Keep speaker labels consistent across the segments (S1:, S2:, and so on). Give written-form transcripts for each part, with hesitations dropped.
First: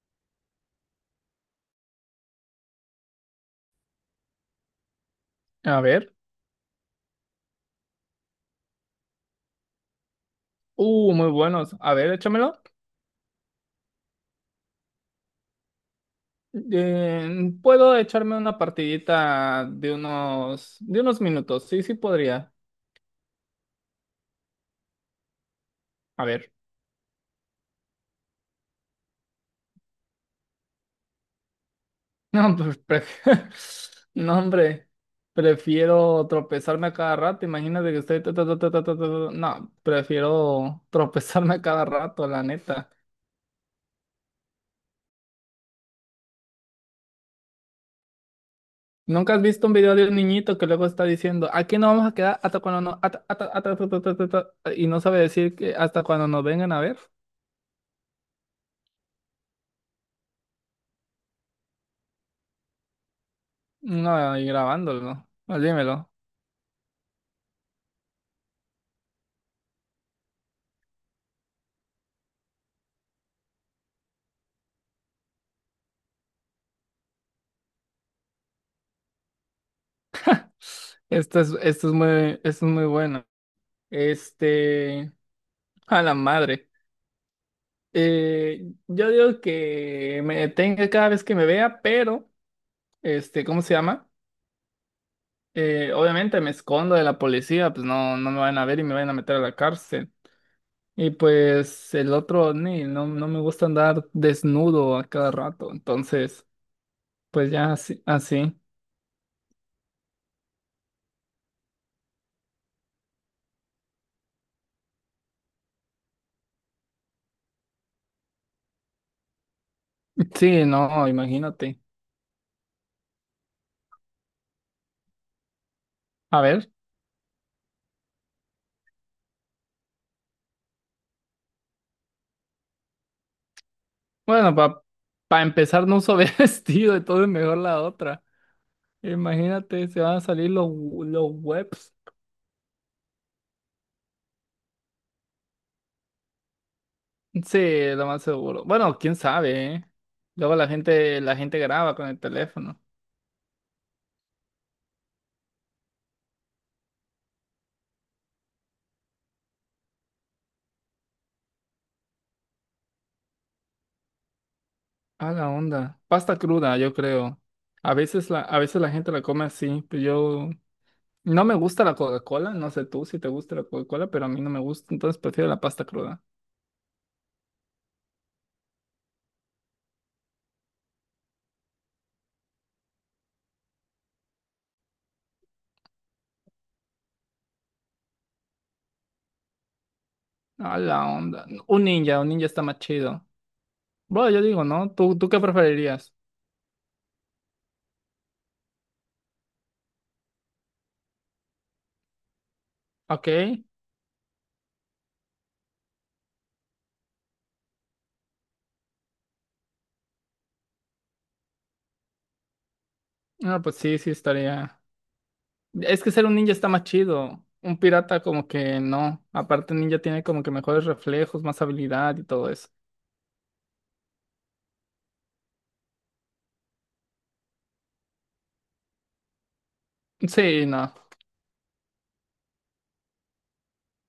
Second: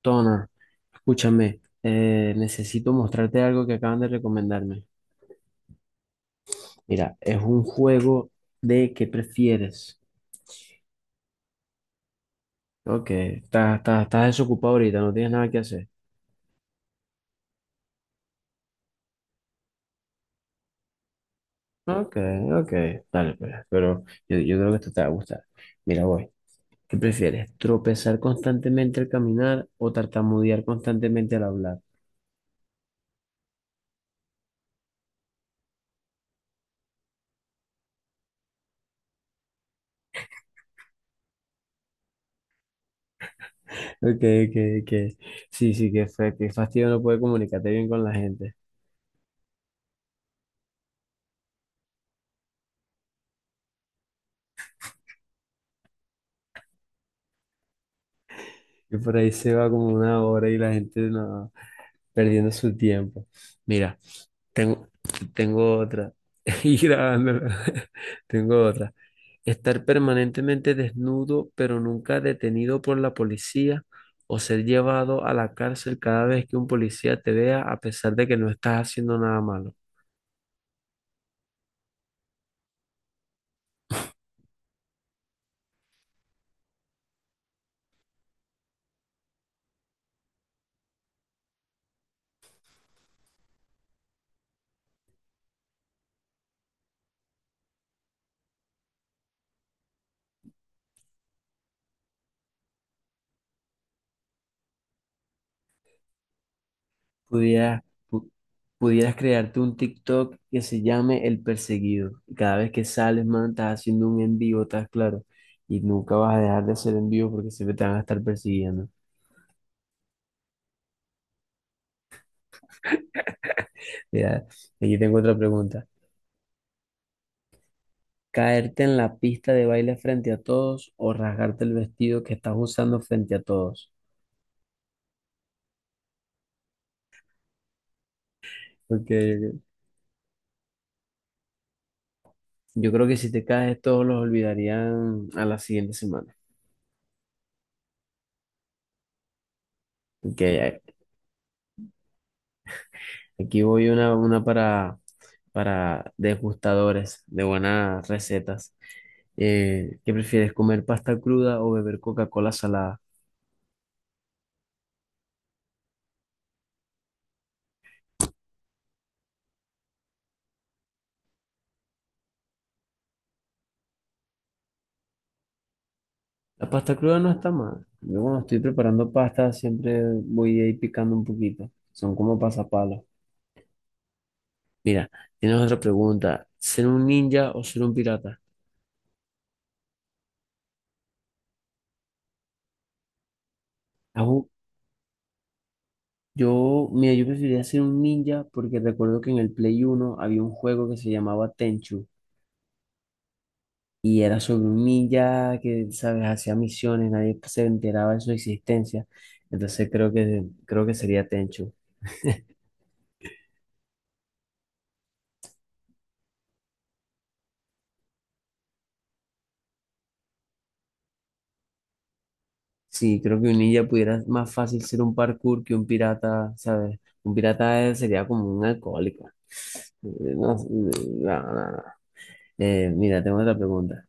S1: Toner, escúchame, necesito mostrarte algo que acaban de recomendarme.
S2: A ver.
S1: Mira, es un juego de qué prefieres.
S2: Muy buenos. A ver, échamelo.
S1: Ok, estás desocupado ahorita, no tienes nada que hacer.
S2: Puedo echarme una partidita de unos minutos. Sí, sí
S1: Ok,
S2: podría.
S1: ok, dale, pues, pero yo creo que esto te va a gustar. Mira,
S2: A
S1: voy.
S2: ver.
S1: ¿Qué prefieres? ¿Tropezar constantemente al caminar o tartamudear constantemente al hablar?
S2: No, pues, no, hombre. Prefiero tropezarme a cada rato. Imagínate que estoy. Ta, ta, ta, ta, ta, ta, ta, ta. No, prefiero tropezarme a cada rato, la neta.
S1: Ok, ok, ok. Sí, sí, qué fastidio no poder comunicarte bien con la gente.
S2: ¿Nunca has visto un video de un niñito que luego está diciendo, aquí no vamos a quedar hasta cuando no, hasta- hasta- hasta- hasta- hasta- hasta- hasta", y no sabe decir que hasta cuando nos vengan a ver?
S1: Y por ahí se va como una hora y la gente no, perdiendo su tiempo. Mira,
S2: No, y
S1: tengo,
S2: grabándolo. Pues
S1: tengo
S2: dímelo.
S1: otra. Y grabándola. Tengo otra. Estar permanentemente desnudo, pero nunca detenido por la policía, o ser llevado a la cárcel cada vez que un policía te vea, a pesar de que no estás haciendo nada malo.
S2: Esto es, esto es muy, Esto es muy bueno. Este, a la madre. Yo digo que me detenga cada vez que me vea, pero, este, ¿cómo se llama? Obviamente me escondo de la policía, pues no, no me van a ver y me van a meter a la cárcel. Y pues el otro, ni, no, no me gusta andar desnudo a cada rato. Entonces, pues ya
S1: Pudieras,
S2: así,
S1: pu-
S2: así.
S1: pudieras crearte un TikTok que se llame El Perseguido. Y cada vez que sales, man, estás haciendo un envío, estás claro. Y nunca vas a dejar de hacer envío porque siempre te van a estar persiguiendo.
S2: Sí, no, imagínate.
S1: Mira, aquí tengo otra pregunta.
S2: A ver.
S1: ¿Caerte en la pista de baile frente a todos o rasgarte el vestido que estás usando frente a todos?
S2: Bueno, para empezar no uso vestido, entonces mejor la otra.
S1: Porque
S2: Imagínate, se van a salir los webs.
S1: yo creo que si te caes, todos los olvidarían a la siguiente semana.
S2: Sí, lo más seguro. Bueno, quién sabe, ¿eh?
S1: Ok,
S2: Luego la gente graba con el teléfono.
S1: aquí voy una para degustadores de buenas recetas. ¿Qué prefieres, comer pasta cruda o beber Coca-Cola salada?
S2: Ah, la onda. Pasta cruda, yo creo. A veces la gente la come así, pero yo no me gusta la Coca-Cola, no sé tú si te gusta la Coca-Cola, pero a mí no me gusta, entonces prefiero la pasta cruda.
S1: La pasta cruda no está mal. Yo cuando estoy preparando pasta siempre voy ahí picando un poquito. Son como pasapalos. Mira, tienes otra pregunta. ¿Ser un ninja o ser un pirata?
S2: Ah, la onda. Un ninja está más chido. Bueno, yo
S1: Ajú,
S2: digo, ¿no? ¿Tú qué preferirías?
S1: mira, yo preferiría ser un ninja porque recuerdo que en el Play Uno había un juego que se llamaba Tenchu
S2: Ok.
S1: y era sobre un ninja que, sabes, hacía misiones, nadie se enteraba de su existencia. Entonces creo que sería Tenchu.
S2: No, pues sí, sí estaría. Es que ser un ninja está más chido. Un pirata como que no. Aparte, el ninja tiene como que mejores reflejos, más habilidad y todo eso.
S1: Sí, creo que un ninja pudiera más fácil ser un parkour que un pirata, ¿sabes? Un pirata sería como un alcohólico. No,
S2: Sí, no.
S1: no, no, no. Mira, tengo otra pregunta.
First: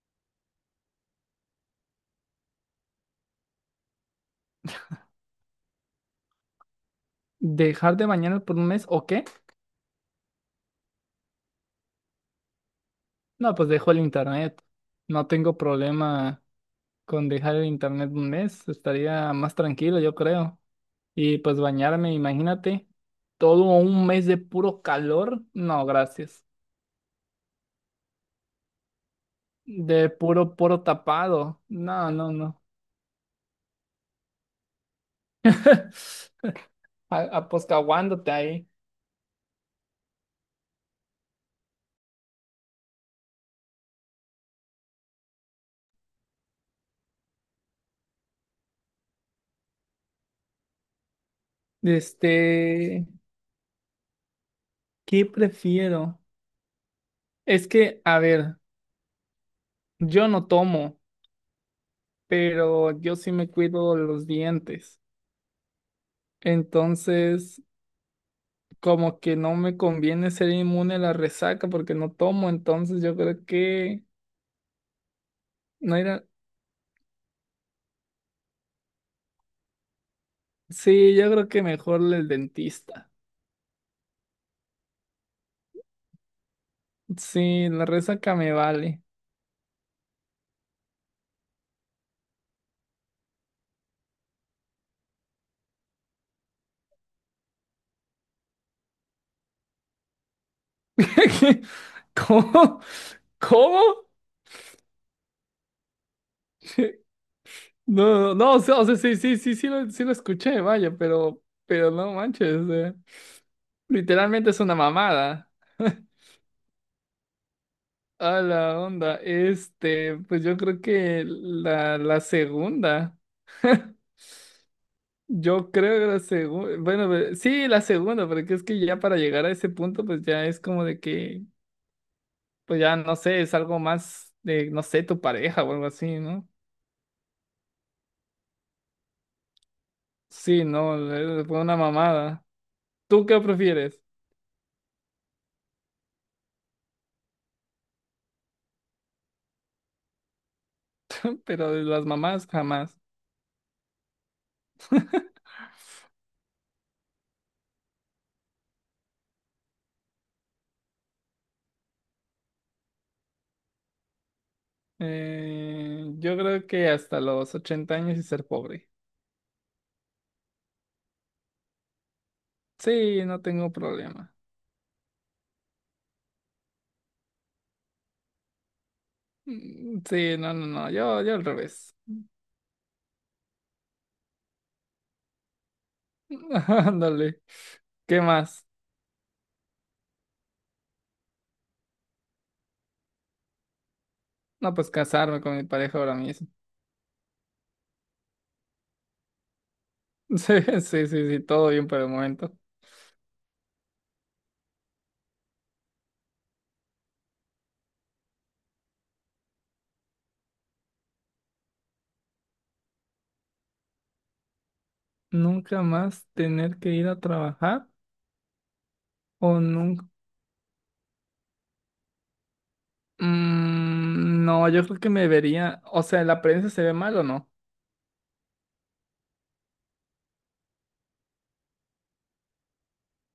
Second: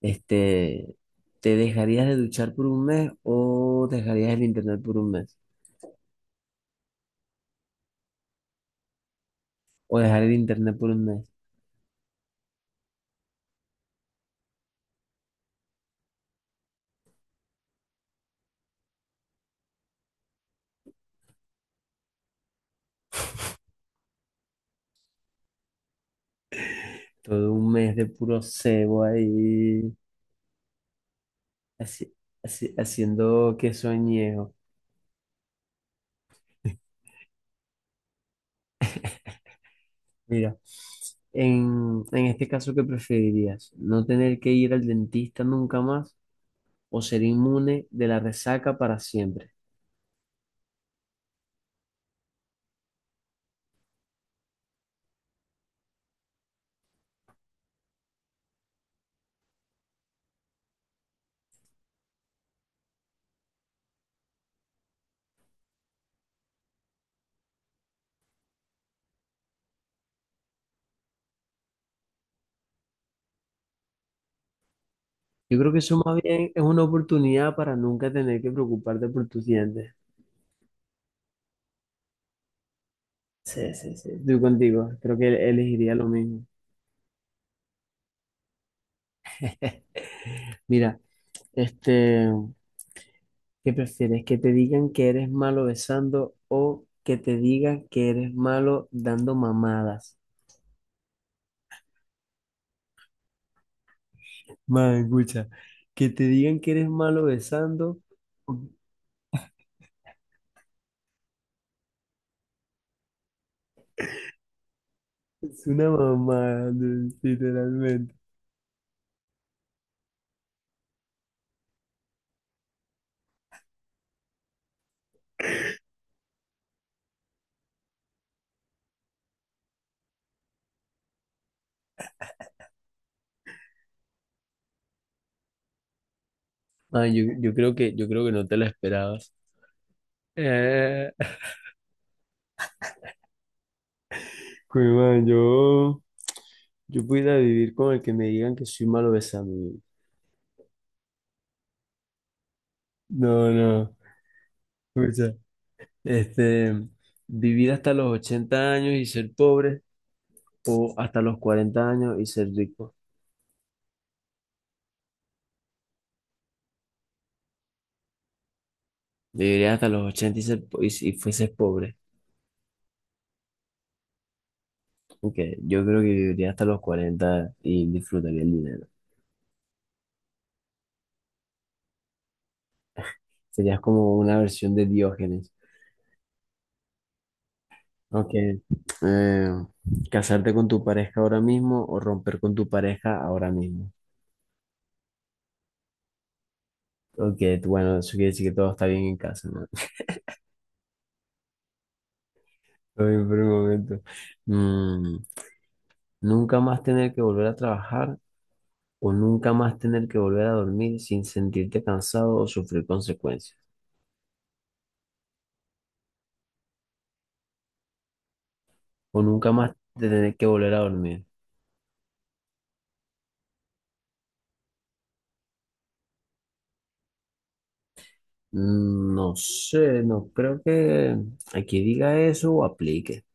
S1: Este, ¿te dejarías de duchar por un mes o dejarías el internet por un mes?
S2: ¿Dejar de bañarme por un mes o qué?
S1: O dejar el internet por un mes.
S2: No, pues dejo el internet. No tengo problema con dejar el internet un mes. Estaría más tranquilo, yo creo. Y pues bañarme, imagínate, todo un mes de puro calor. No, gracias.
S1: Todo un mes de puro cebo ahí,
S2: De puro poro tapado. No,
S1: así,
S2: no, no.
S1: haciendo que soñejo.
S2: Aposcaguándote ahí.
S1: Mira, en este caso, ¿qué preferirías? ¿No tener que ir al dentista nunca más o ser inmune de la resaca para siempre?
S2: Este, ¿qué prefiero? Es que, a ver, yo no tomo, pero yo sí me cuido los dientes. Entonces, como que no me conviene ser inmune a la resaca porque no tomo, entonces yo creo que
S1: Yo creo que
S2: no
S1: eso más
S2: era.
S1: bien es una oportunidad para nunca tener que preocuparte por tus dientes.
S2: Sí, yo creo que mejor el dentista.
S1: Sí, sí, sí, estoy contigo. Creo que elegiría lo mismo.
S2: Sí, la resaca me vale.
S1: Mira, este, ¿qué prefieres? ¿Que te digan que eres malo besando o que te digan que eres malo dando mamadas?
S2: ¿Cómo? ¿Cómo?
S1: Man, escucha, que te digan que eres malo besando
S2: No, no, no, o sea, sí, sí, sí, sí lo escuché, vaya, pero no manches, literalmente es una mamada.
S1: es una mamada, literalmente.
S2: A la onda, este, pues yo creo que la segunda, yo creo que la segunda, bueno, sí, la segunda, porque es que ya para llegar a ese punto, pues ya es como de que, pues ya no sé, es algo más de, no sé, tu pareja o algo así, ¿no?
S1: Man, yo creo que no te la esperabas.
S2: Sí, no,
S1: Eh.
S2: fue una mamada. ¿Tú qué prefieres?
S1: Pues, man, yo pudiera vivir con el que me digan que soy malo besando.
S2: Pero de las mamás jamás.
S1: No, no. Este, vivir hasta los 80 años y ser pobre o hasta los 40 años y ser rico.
S2: Yo creo que hasta los 80 años y ser pobre.
S1: Viviría hasta los 80 y si fueses pobre.
S2: Sí, no tengo problema.
S1: Aunque yo creo que viviría hasta los 40 y disfrutaría el dinero.
S2: Mm, sí, no, no, no, yo al revés.
S1: Serías como una versión de Diógenes.
S2: Ándale. ¿Qué
S1: Aunque
S2: más?
S1: eh, casarte con tu pareja ahora mismo o romper con tu pareja ahora mismo.
S2: No, pues casarme con mi pareja ahora mismo.
S1: Ok, bueno, eso quiere decir que todo está bien en casa, ¿no?
S2: Sí, sí, sí, sí, todo bien por el momento.
S1: Todo bien por el momento. Mm, Nunca más tener que volver a trabajar o nunca más tener que volver a dormir sin sentirte cansado o sufrir consecuencias.
S2: ¿Nunca más tener que ir a trabajar?
S1: O nunca
S2: ¿O
S1: más
S2: nunca?
S1: tener que volver a dormir.
S2: Mm, no, yo creo que me vería. O sea, ¿la prensa se ve mal o no?
S1: No sé, no creo que aquí diga eso o aplique.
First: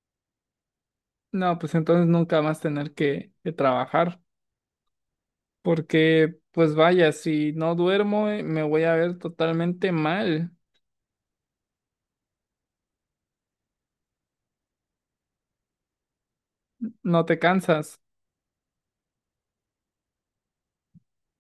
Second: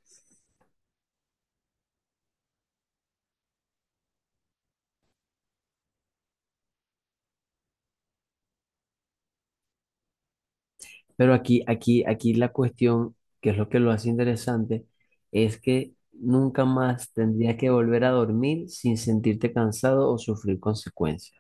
S2: No, pues entonces nunca más tener que trabajar. Porque, pues vaya, si no duermo, me voy a ver totalmente mal.
S1: Pero aquí la cuestión, que es lo que lo hace interesante, es que nunca más
S2: No te
S1: tendrías que
S2: cansas.
S1: volver a dormir sin sentirte cansado o sufrir consecuencias.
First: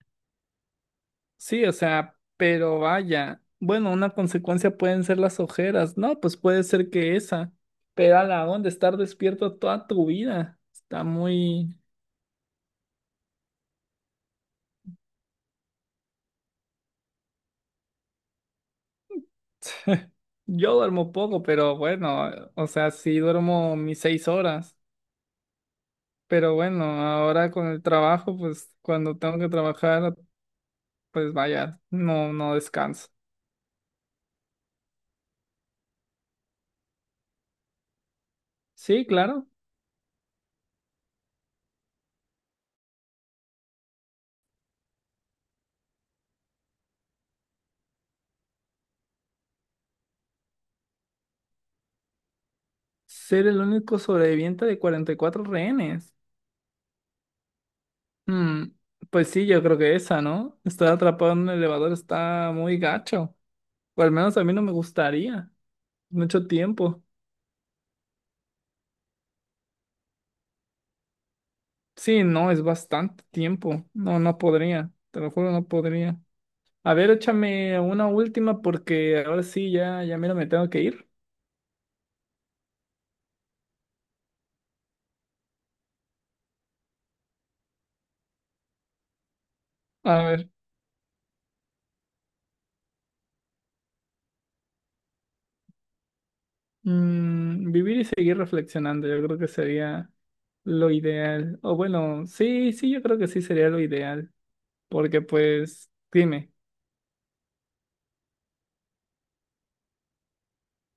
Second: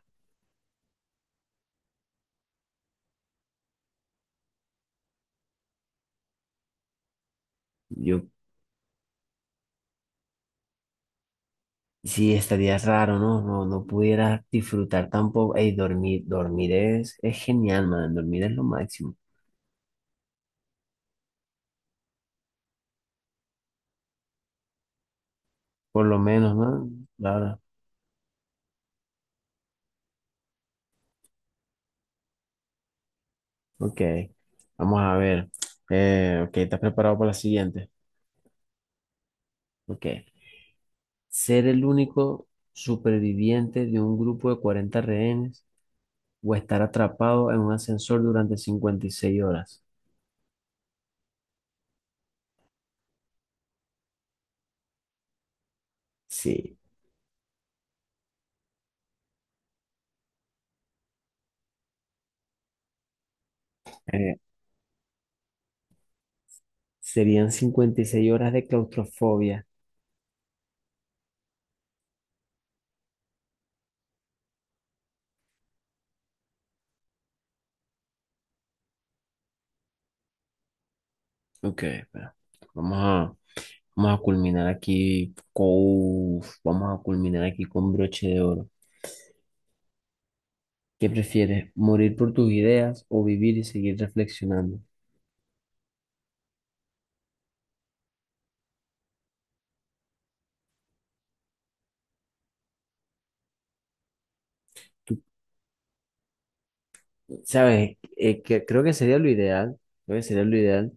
S2: Sí, o sea, pero vaya. Bueno, una consecuencia pueden ser las ojeras. No, pues puede ser que esa. Pero
S1: Yo
S2: a la onda, estar despierto toda tu vida. Está muy...
S1: Sí, estaría raro, ¿no? No, no pudiera disfrutar tampoco. Ey, dormir, dormir es genial, man. Dormir es lo máximo.
S2: Yo duermo poco, pero bueno, o sea, sí duermo mis 6 horas.
S1: Por lo menos,
S2: Pero bueno,
S1: ¿no?
S2: ahora
S1: Claro.
S2: con el trabajo, pues cuando tengo que trabajar, pues vaya, no, no descanso.
S1: Ok. Vamos a ver. Ok, ¿estás preparado para la siguiente?
S2: Sí, claro.
S1: Ok. Ser el único superviviente de un grupo de 40 rehenes o estar atrapado en un ascensor durante 56 horas.
S2: Ser el único sobreviviente de 44 rehenes.
S1: Sí.
S2: Hmm, pues sí, yo creo que esa, ¿no? Estar atrapado en un elevador está muy gacho. O al
S1: Eh,
S2: menos a mí no me gustaría. Mucho tiempo.
S1: Serían 56 horas de claustrofobia.
S2: Sí, no, es bastante tiempo. No, no podría. Te lo juro, no podría. A ver, échame una última porque ahora sí, ya, ya mira, me tengo que ir.
S1: Ok, espera. Vamos a... Vamos a culminar aquí con broche de oro.
S2: A ver,
S1: ¿Qué prefieres, morir por tus ideas o vivir y seguir reflexionando?
S2: vivir y seguir reflexionando, yo creo que sería lo ideal. O bueno, sí, sí, yo creo que sí sería lo ideal.
S1: Tú
S2: Porque pues, dime,
S1: sabes, que creo que sería lo ideal, creo que sería lo ideal,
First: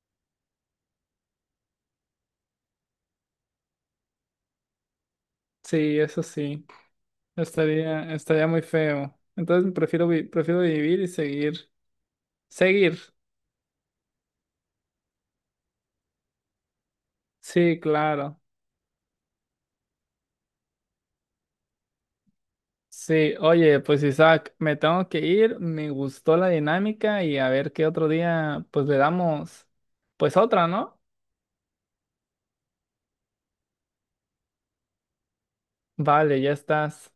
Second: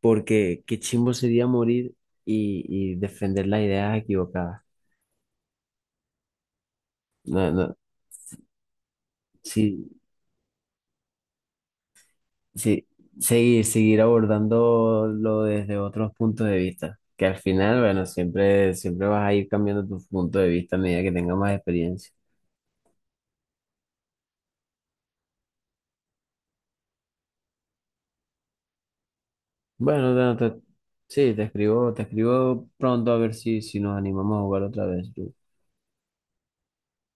S1: porque qué chimbo sería morir y defender las ideas equivocadas.
S2: sí, eso sí,
S1: No, no,
S2: estaría muy feo. Entonces
S1: sí,
S2: prefiero vivir y seguir.
S1: sí,
S2: Seguir.
S1: seguir abordándolo desde otros puntos de vista, que al final,
S2: Sí,
S1: bueno,
S2: claro.
S1: siempre, siempre vas a ir cambiando tu punto de vista a medida que tengas más experiencia.
S2: Sí, oye, pues Isaac, me tengo que ir, me gustó la dinámica y a ver qué otro día, pues le damos,
S1: Bueno,
S2: pues
S1: Dana,
S2: otra, ¿no?
S1: sí, te escribo pronto a ver si nos animamos a jugar otra vez.
S2: Vale, ya estás.